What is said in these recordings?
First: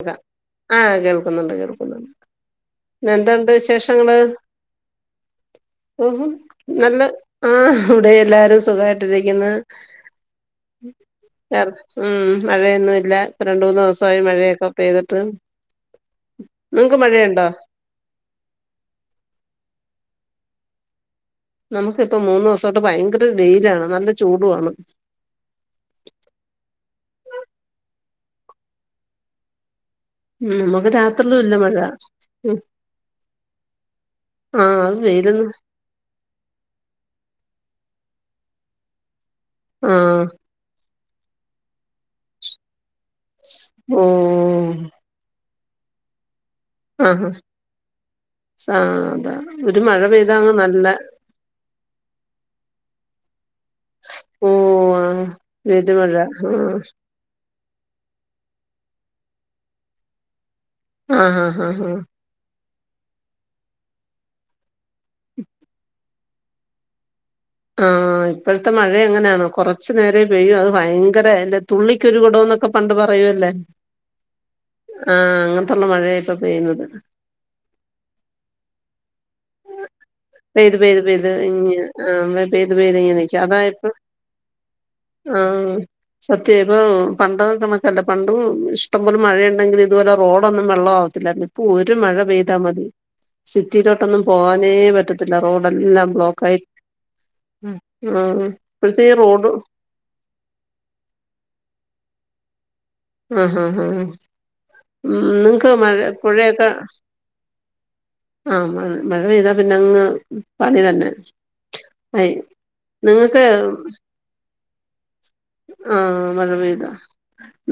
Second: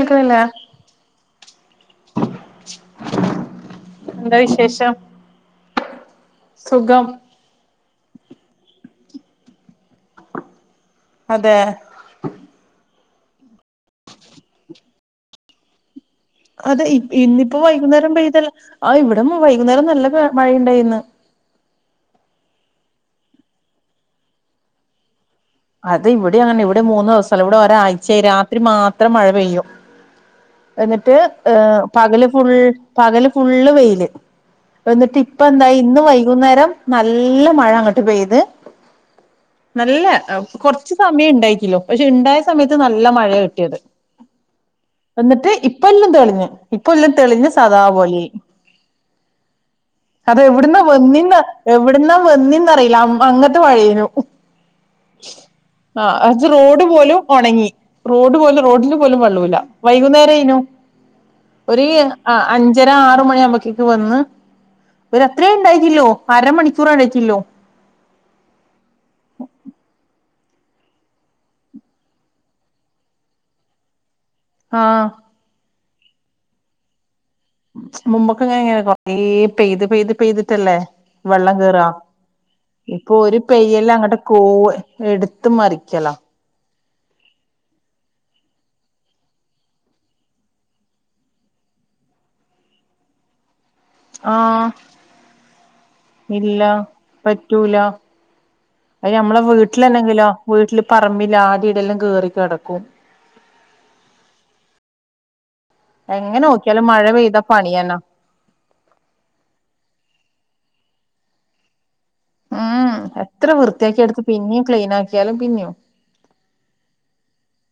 [unintelligible] ആഹ് കേൾക്കുന്നുണ്ട് കേൾക്കുന്നുണ്ട് പിന്ന എന്തോണ്ട് വിശേഷങ്ങള് എന്താ വിശേഷം ഉം നല്ല സുഖം ആഹ് ഇവിടെ എല്ലാരും സുഖായിട്ടിരിക്കുന്ന് അതെ ഊം മഴയൊന്നുല്ല രണ്ടൂന്ന് ദെവസായി മഴയൊക്കെ പെയ്തിട്ട് അതെ നിങ്ങക്ക് ഇ മഴയുണ്ടോ ഇന്നിപ്പോ വൈകുന്നേരം പെയ്തല്ല ആ ഇവിടം വൈകുന്നേരം നല്ല പെ മഴയുണ്ടായിന്ന് നമുക്കിപ്പ മൂന്നു ദിവസട്ട് ഭയങ്കര വെയിലാണ് നല്ല ചൂടു ആണ് അത് ഇവിടേ അങ്ങനെ ഇവിടെ മൂന്ന് ദെവസൊല്ല ഇവിടെ ഒരാഴ്ചായി രാത്രി മാത്രം മഴ പെയ്യും ഉം നമുക്ക് എന്നിട്ട് രാത്രിയിലും ഇല്ല മഴ ഏഹ് പകല് ഫുൾ ഉം പകല് ഫുള്ള് വെയില് ആഹ് അത് എന്നിട്ട് ഇപ്പ വയില്ന്ന് എന്തായി ഇന്ന് വൈകുന്നേരം നല്ല മഴ അങ്ങാട്ട് പയത് നല്ല ആഹ് [unintelligible] കുറച്ച് സമയം ഇണ്ടായിക്കില്ലോ പക്ഷെ ഇണ്ടായ സമയത്ത് നല്ല മഴയാ കിട്ടിയത് ഓഹ് എന്നിട്ട് ഇപ്പ എല്ലാ തെളിഞ്ഞു ഇപ്പ എല്ലാ ആഹ് തെളിഞ്ഞ് സദാ പോലെ ആയി ആഹ് അതാ ഒരു മഴ പെയ്താ അത് അങ്ങ് എവിടുന്നാ നല്ല വന്നേന്നാ എവിടുന്നാ വന്നേന്നറിയില്ല അമ്പങ [unintelligible] ത്തെ മഴേനു ഊവാ ആ അജ് റോഡ് പോലും ഒണങ്ങി റോഡ് പോലും റോഡില് പോലും വെള്ളൂല്ല വൈകുന്നേരേനു ആഹ് ആഹ് ഒര് ആഹ് ആ അഞ്ചര ആറു മണി ആ വുമ്പോത്തേക്ക് വന്ന് ഒരുത്രയും ഉണ്ടാക്കില്ലോ അരമണിക്കൂർ അഴച്ചില്ലോ ആഹ് ഇപ്പോഴത്തെ മഴ എങ്ങനെയണോ കൊറച്ചു നേരം പെയ്യൂ അത് ഭയങ്കര അയ്ന്റ തുള്ളി ക്കൊരു ഒരു കുടോന്നൊക്കെ പണ്ട് പറയോല്ലേ ആ ആഹ് അങ്ങനത്തൊള്ള മഴയാ ഇപ്പൊ പെയ്യുന്നത് മുമ്പൊക്കെ ഇങ്ങ എങ്ങനെ കൊറ ഈ പെയ്ത് പെയ്ത് പെയ്ത് പെയ്തിട്ടല്ലേ പെയ്ത് പെയ്ത് വെള്ളം ഇങ്ങ് കേറാ ആഹ് പെയ്ത് പെയ്ത് ഇപ്പൊ ഇങ്ങനെ ഒരു നിക്കും അതാ ഇപ്പൊ പെയ്യലങ്ങട്ട് കോവ് എടുത്ത് മറിക്കലാ മറ്റേത് പണ്ട് നമുക്കല്ല പണ്ടും ഇഷ്ടംപോലെ മഴയുണ്ടെങ്കില് ഇതുപോലെ റോഡൊന്നും വെള്ളം ആവത്തില്ലായിരുന്നു ഇപ്പ് ഇപ്പ ഒരു മഴ പെയ്താ മതി സിറ്റീലോട്ടൊന്നും ആ പോകാനേ പറ്റത്തില്ല റോഡ് എല്ലാം ബ്ലോക്ക് ആയി ഇല്ല പറ്റൂല ഇപ്പോഴത്തെ ഈ അയ്ന് ഞമ്മള റോഡ് വീട്ട വീട്ടിലാണെങ്കിലാ വീട്ടില് പറമ്പിലാദ്യ തെല്ലാം കേറി കെടക്കും ഉംഹുംഹുംഹും ഉം ഉം ഒന്നും കേ മഴ എങ്ങനെ പുഴേക്ക നോക്കിയാലും മഴ പെയ്താ പണിയന്നാ ആഹ് ആഹ് മഴ പെയ്താ പിന്നെ അങ്ങ് പണി തന്നെ ആയി ഉം നിങ്ങളിപ്പെ എത്ര ഊം വൃത്തിയാക്കി എടുത്ത് പിന്നെയും ക്ലീൻ ആക്കിയാലും പിന്നെയും ആഹ് നല്ല മഴ പെയ്താ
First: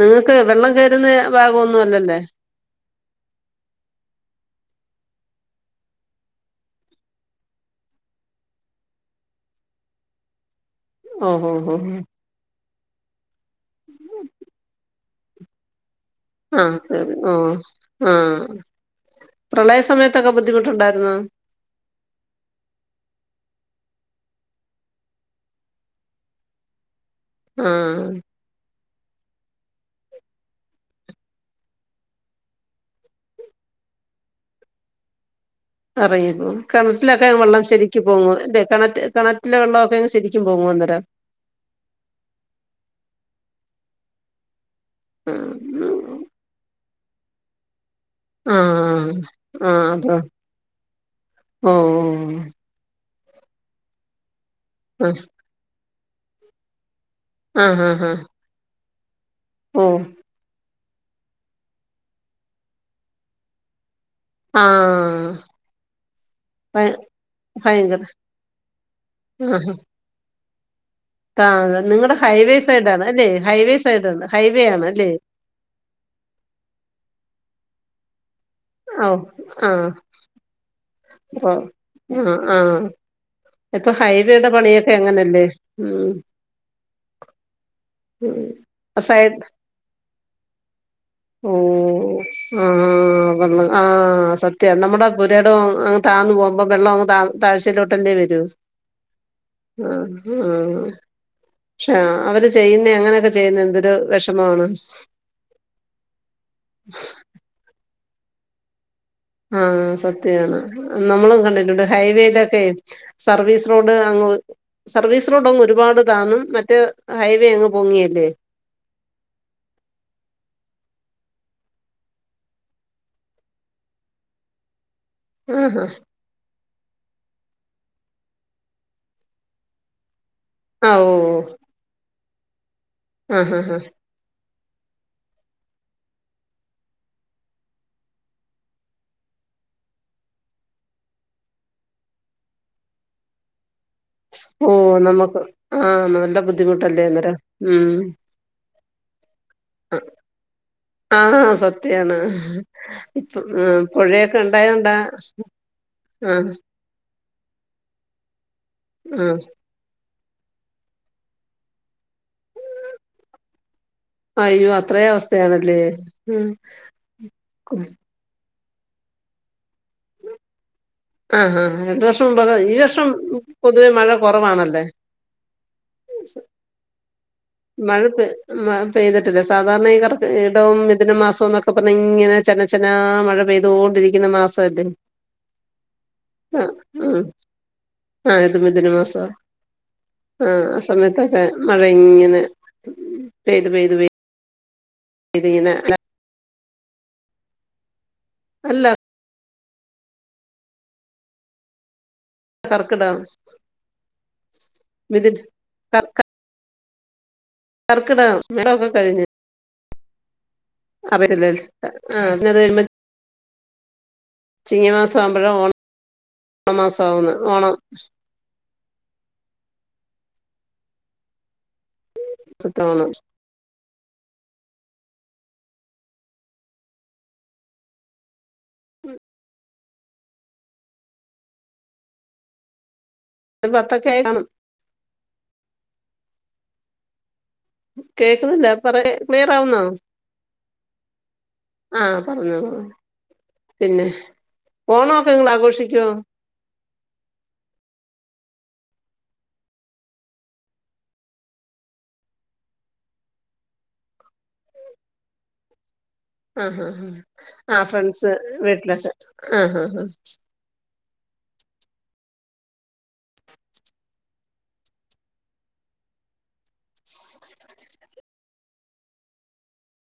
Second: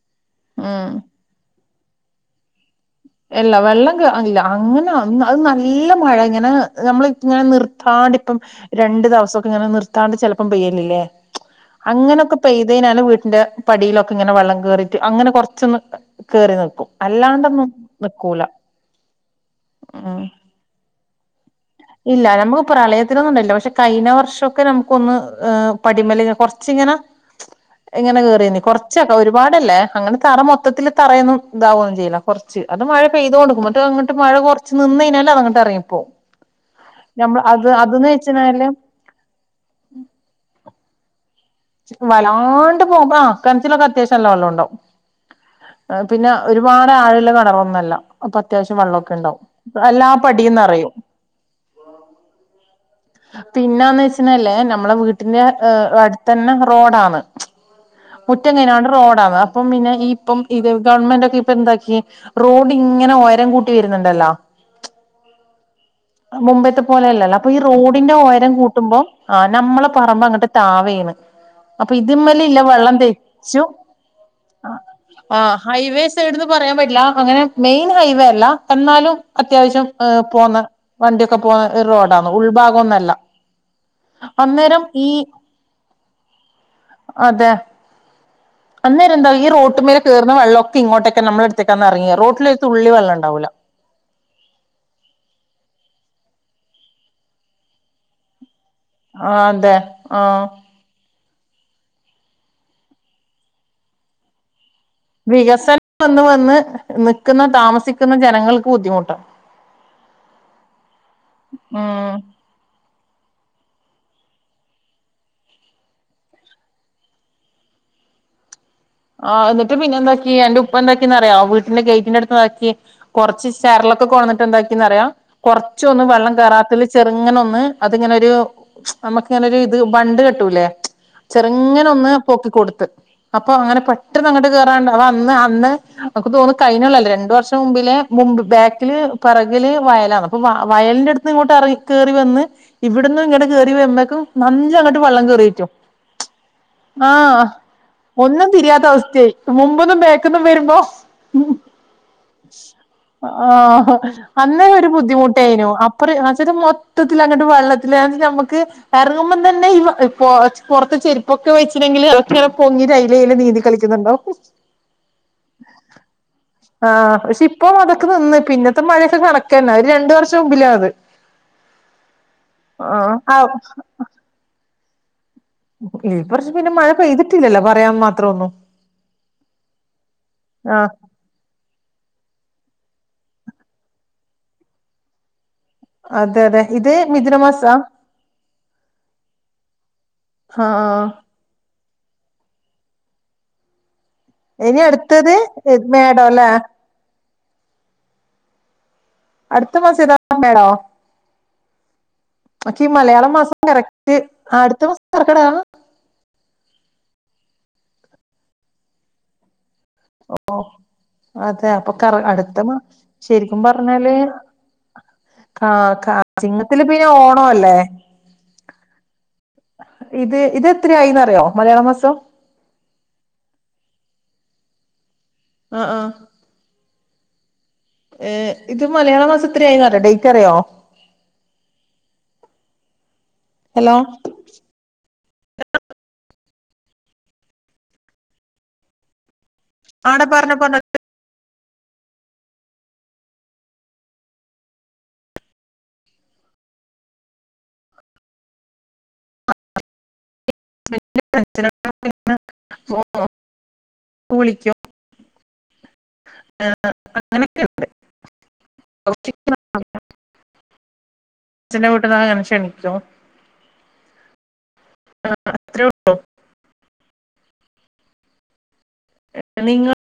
നിങ്ങൾക്ക് വെള്ളം ഉം കേറുന്ന ഭാഗൊന്നുഅല്ലല്ല ഇല്ല വെള്ളം കേ അങ്ങ ഇല്ല അങ്ങനെ അങ്ങ് അത് നല്ല മഴ ഇങ്ങനെ നമ്മള് ഇങ്ങനെ നിർത്താണ്ട് ഇപ്പം രണ്ടു ദെവസോക്കെ ഇങ്ങനെ നിർത്താണ്ട് ചെലപ്പം പെയ്യലില്ലേ ഓഹോ ഹോ അങ്ങനൊക്ക പെയ്തഴിഞ്ഞാല് വീട്ടന്റെ പടിയിലൊക്കെ ഇങ്ങനെ വെള്ളം കേറീട്ട് അങ്ങനെ കൊറച്ചൊന്ന് കേറി ആഹ് നിൽക്കും കേറി ഓഹ് അല്ലാണ്ടൊന്നും നിക്കൂല ആഹ് പ്രളയ ഉം സമയത്തൊക്കെ ബുദ്ധിമുട്ടുണ്ടാരുന്നോ ഇല്ല നമ്മള് പ്രളയത്തിനൊന്നും ഉണ്ടായിട്ടില്ല പക്ഷെ കഴിഞ്ഞ വർ ഷൊക്കെ നമുക്കൊന്ന് ഹ് പടിമല്ങ്ങന കൊറച്ചിങ്ങനെ ആഹ് ഇങ്ങനെ കേറിനി കൊറ ച്ചെക്ക ഒരുപാടല്ലേ അങ്ങനെ തറ മൊത്തത്തില് തറയൊന്നും ഇതാവൊന്നും ചെയ്യില്ല കൊറച്ച് അത് മഴ പെയ്ത് കൊടുക്കുമ്പ ഇ അങ്ങോട്ട് മഴ കുറച്ച് നിന്ന കഴഞ്ഞൽ അത് അങ്ങോ് ഇറങ്ങി പോവും ഇറങ്ങിപ്പോവും കിണത്തിലിലൊക്കെ വെള്ളം ശരിരിക്കക്ക് അതെന്ന് പോങ്ങല്ലേ വെച്ചഴിഞ്ഞാല് കണ കണ വില വെള്ളമൊക്കെങ് ശരിക്കും പോങ്ങുംന്നരം വല്ലാണ്ട് പോക ആ കിണച്ചിലൊക്കെ അത്യാവശ്യം നല്ല വെള്ളം ഉണ്ടാവും ആഹ് പിന്നെ ഒരുപാട് ആഴില് കണറൊന്നല്ല അപ്പൊ ആഹ് അത്യാവശ്യം വെള്ളമൊക്കെ ഉണ്ടാവും എല്ലാ പടിയന്ന നിറയും ഓ ഓ പിന്നാന്ന് വെച്ചല്ലേ നമ്മളെ ഓഹ് വീട്ടിന്റെ അടുത്ത തന്നെ റോഡാണ് ആഹ് ഹഹ ആഹ ഒറ്റങ്ങനെയാണ് റോഡാണ് അപ്പം പിന്നെ ഇപ്പം ഇത് ഗവൺമെന്റ്ൊക്കെ ഇപ്പൊ എന്താക്കി റോഡ് ഇങ്ങനെ ഒയരം കൂട്ടി വരുന്നുണ്ടല്ലോ ആഹ് മുംബൈത്തെ ഭയ പോലെയല്ലല്ലോ അപ്പൊ ഈ ഭയങ്കര റോഡിന്റെ യരം കൂട്ടുമ്പോ ആ് നമ്മള് പറമ്പോ അങ്ങോട്ട് താവയാണ് ആ നിങ്ങളുടെ ഹൈവേ സൈഡ ആാണ് അല്ലെ ഹൈവേ സൈഡണ് ഹൈവേ ആണ് അല്ലേ ആഹ് ഹൈവേ സൈഡന്ന് പറയാൻ പറ്റില്ല അങ്ങനെ മെയിൻ ഹൈവേ അല്ല ഓ എന്നാലും ആ അത്യാവശ്യം ഹ് പോുന്ന വണ്ടിയൊക്കെ പോുന്ന റോഡാ ആഹ് ഇപ്പൊ ഹൈവയുടെ അന്നേരം പണിയൊക്കെ ഈ എങ്ങനെയല്ലേ ഉ അതെ ഉം ആ അന്നേരം എന്താ സൈഡ് ഈ റോട്ടുമേലെ കേറുന്ന വെള്ളോക്കെ ഇങ്ങോട്ടൊക്കെ നമ്മ ഓ എടുത്തെക്കാന്ന എറങ്ങിയ റോട്ടിലൊരു തുള്ളി വെള്ളം ഉണ്ടാവൂലാ. ആഹ് സത്യവാ നമ്മുടെ പുരെടം അങ്ങ് താന്ന് പോകുമ്പോ വെള്ളം അങ്ങ് താ താഴ്ച്ചേലോട്ടല്ലേ വരൂ ആഹ് അതെ ആഹ് ആഹ് [unintelligible] അവര് ചെയ്യുന്നേ അങ്ങനെക്കെ ചെയ്യുന്നെ എന്തൊരു വെഷമവാണ് വികസനം വന്ന് വന്ന് നിക്കുന്ന താമസിക്കുന്ന ജനങ്ങൾക്ക് ബുദ്ധിമുട്ടാ ആഹ് സത്യവാണ് നമ്മളും കണ്ടിട്ടോണ്ട് ഉം ഹൈവേലെക്കെ സർവീസ് റോഡ് അങ്ങ് സർവീസ് റോഡ് അങ്ങ് ഒരുപാട് താന്നും മറ്റേ ഹൈവേ അങ്ങ് പൊങ്ങിയല്ലേ ആഹ് അന്നിട്ട് പിന്നെ എന്താക്കി എന്റെ ഉപ്പ എന്താക്കിന്ന്റിയാം വീട്ട്ന്റെ ഗേറ്റിന്റെടുത്ത് ഇതാക്കി കൊറച്ച് ചരളൊക്കെ കൊണ്ടന്നിട്ട് എന്താക്കിന്ന്റിയോ ആഹാ കൊറച്ചൊന്നും വെള്ളം കേറത്താ ചെറുങ്ങന ഒന്ന് അതിങ്ങനൊരു നമുക്കിങ്ങനെ ഒരു ഇത് ബണ്ട് കെട്ടൂല്ലേ ആഹ് ഓഹ് ഇങ്ങനെ ഒന്ന് പൊക്കി കൊടുത്ത് അപ്പോ ആഹ് അങ്ങനെ പെട്ടെന്ന് അങ്ങട്ട് കേറാണ്ട് അത് അന്ന് അന്ന് നമുക്ക് തോന്നും കഴിഞ്ഞുള്ളല്ലേ രണ്ടു വർഷം മുമ്പിലെ മുമ്പ് ബാക്കില് പിറകില് വയലാണ് അപ്പോ വയലിന്റെടു ന്ന് ഇങ്ങോട്ട് എറ കേറി വന്ന് ഇവിടന്ന് ഇങ്ങട്ട് കേറി വരു ക്കും നല്ല ഓഹ് അങ്ങട്ട് വെള്ളം നമുക്ക് കേറീറ്റും ആഹ് നല്ല ബുദ്ധിമുട്ടല്ലേ അന്നേരം ആഹ് ഉം ഒന്നും തിരിയാത്ത അവസ്ഥയായി മുമ്പുന്നും ബെക്കൊന്നും വരുമ്പോ ആഹ് സത്യാണ് ഇപ്പ ആഹ് പുഴയൊക്കെ അന്നേ ഒരു ഉണ്ടായോണ്ടാ ബുദ്ധിമുട്ടായിന്നു അ ആഹ് [unintelligible] മൊത്തത്തിൽ അങ്ങട്ട് വെള്ളത്തി നമുക്ക് ആഹ് എറങ്ങുമ്പം തന്നെ ഇ പൊ പൊറത്ത് ചെരുപ്പൊക്കെ വെച്ചിന്നെങ്കില് ഇതൊക്കെ ഇങ്ങനെ പൊങ്ങി അയിലെ ഇയിലെ നീന്തി കളിക്കുന്നുണ്ടാവും അയ്യോ അത്രേം അവസ്ഥയാണല്ലേ [unintelligible] പിന്നെ ത്തെ മഴയൊക്കെ കണക്കന്ന ഒരു രണ്ടു വർഷം മുമ്പിലാ അത് ആഹ് ആഹ് രണ്ടു വർഷം മുമ്പ് അതാ ഈ വർഷം ആഹ് ആഹ് പൊതുവെ മഴ കൊറവാണല്ല് ഈ വർഷം പിന്നെ മഴ പെയ്യ്തി മഴ പെയ് പെയ്തിട്ടില്ല സാധാരണ ഈ വർ ഇടവോം ആഹ് മിഥുന മാസോനോ ക്കെ പറഞ്ഞ ഇങ്ങനെ ചെന ചെന മഴ പെയ്തോണ്ടിരിക്കുന്ന മാസവല്ലേ അതെ അതെ ആഹ് ഇത് ആഹ് മിഥുന മാസാ ആഹ് ഇത് മിഥുനമാസവാ ആഹ് ആ സമയത്തൊക്കെ മഴ ഇങ്ങനെ പെയ്തു പെയ്തു പെയ് ഇനി അടുത്തത് മേടം അല്ലേ അല്ല അടുത്ത മാസം ഏതാ? മേടോ? [unintelligible] ഈ കർക്കിടകം മലയാള മാസം കറക്റ്റ് അടുത്ത മാസം കർക്കിടകാ? കാർക്ക കർക്കിടകം മേടം ഒക്കെ കഴിഞ്ഞ് ഓഹ് അറിയില്ല അതെ ആ അപ്പോ കറ് പിന്നെ അത് അടുത്ത കഴിയുമ്പോ ശെരിക്കും പറഞ്ഞാല് ചിങ്ങമാസം ആവുമ്പോഴാ കാ കാ ചിങ്ങത്തില് ഓണമാസം പിന്നെ ആവുന്നെ ഓണം അല്ലേ ഇത് ഇത് എത്രയായിന്നറിയോ മലയാള മാസം [unintelligible] ആഹ് ആഹ് ഏഹ് ഇത് മലയാള മാസം എത്ര ആയന്ന് അറിയാവോ ഡേറ്റ് അറിയാവോ? ഒരു ഹലോ പത്തൊക്കെ ആയി കാണും കേക്കുന്നില്ല പറ ക്ലിയറാവുന്നോ ആടെ പറഞ്ഞ പറഞ്ഞ ആഹ് പറഞ്ഞോ പിന്നെ ഓണവോക്കെ നിങ്ങള് ആഘോഷിക്കുവോ? [unintelligible] ഇപ്പൊ വിളിക്കും ആഹ് ആഹ് അങ്ങനെയൊക്കെ ആഹ് ആഹ് ഉണ്ട് ഫ്രണ്ട്സ് വീട്ടിലൊക്കെ ആഹ് ആഹ് ആഹ് [unintelligible] ആഹ് അത്രേ ഉള്ളു നിങ്ങള്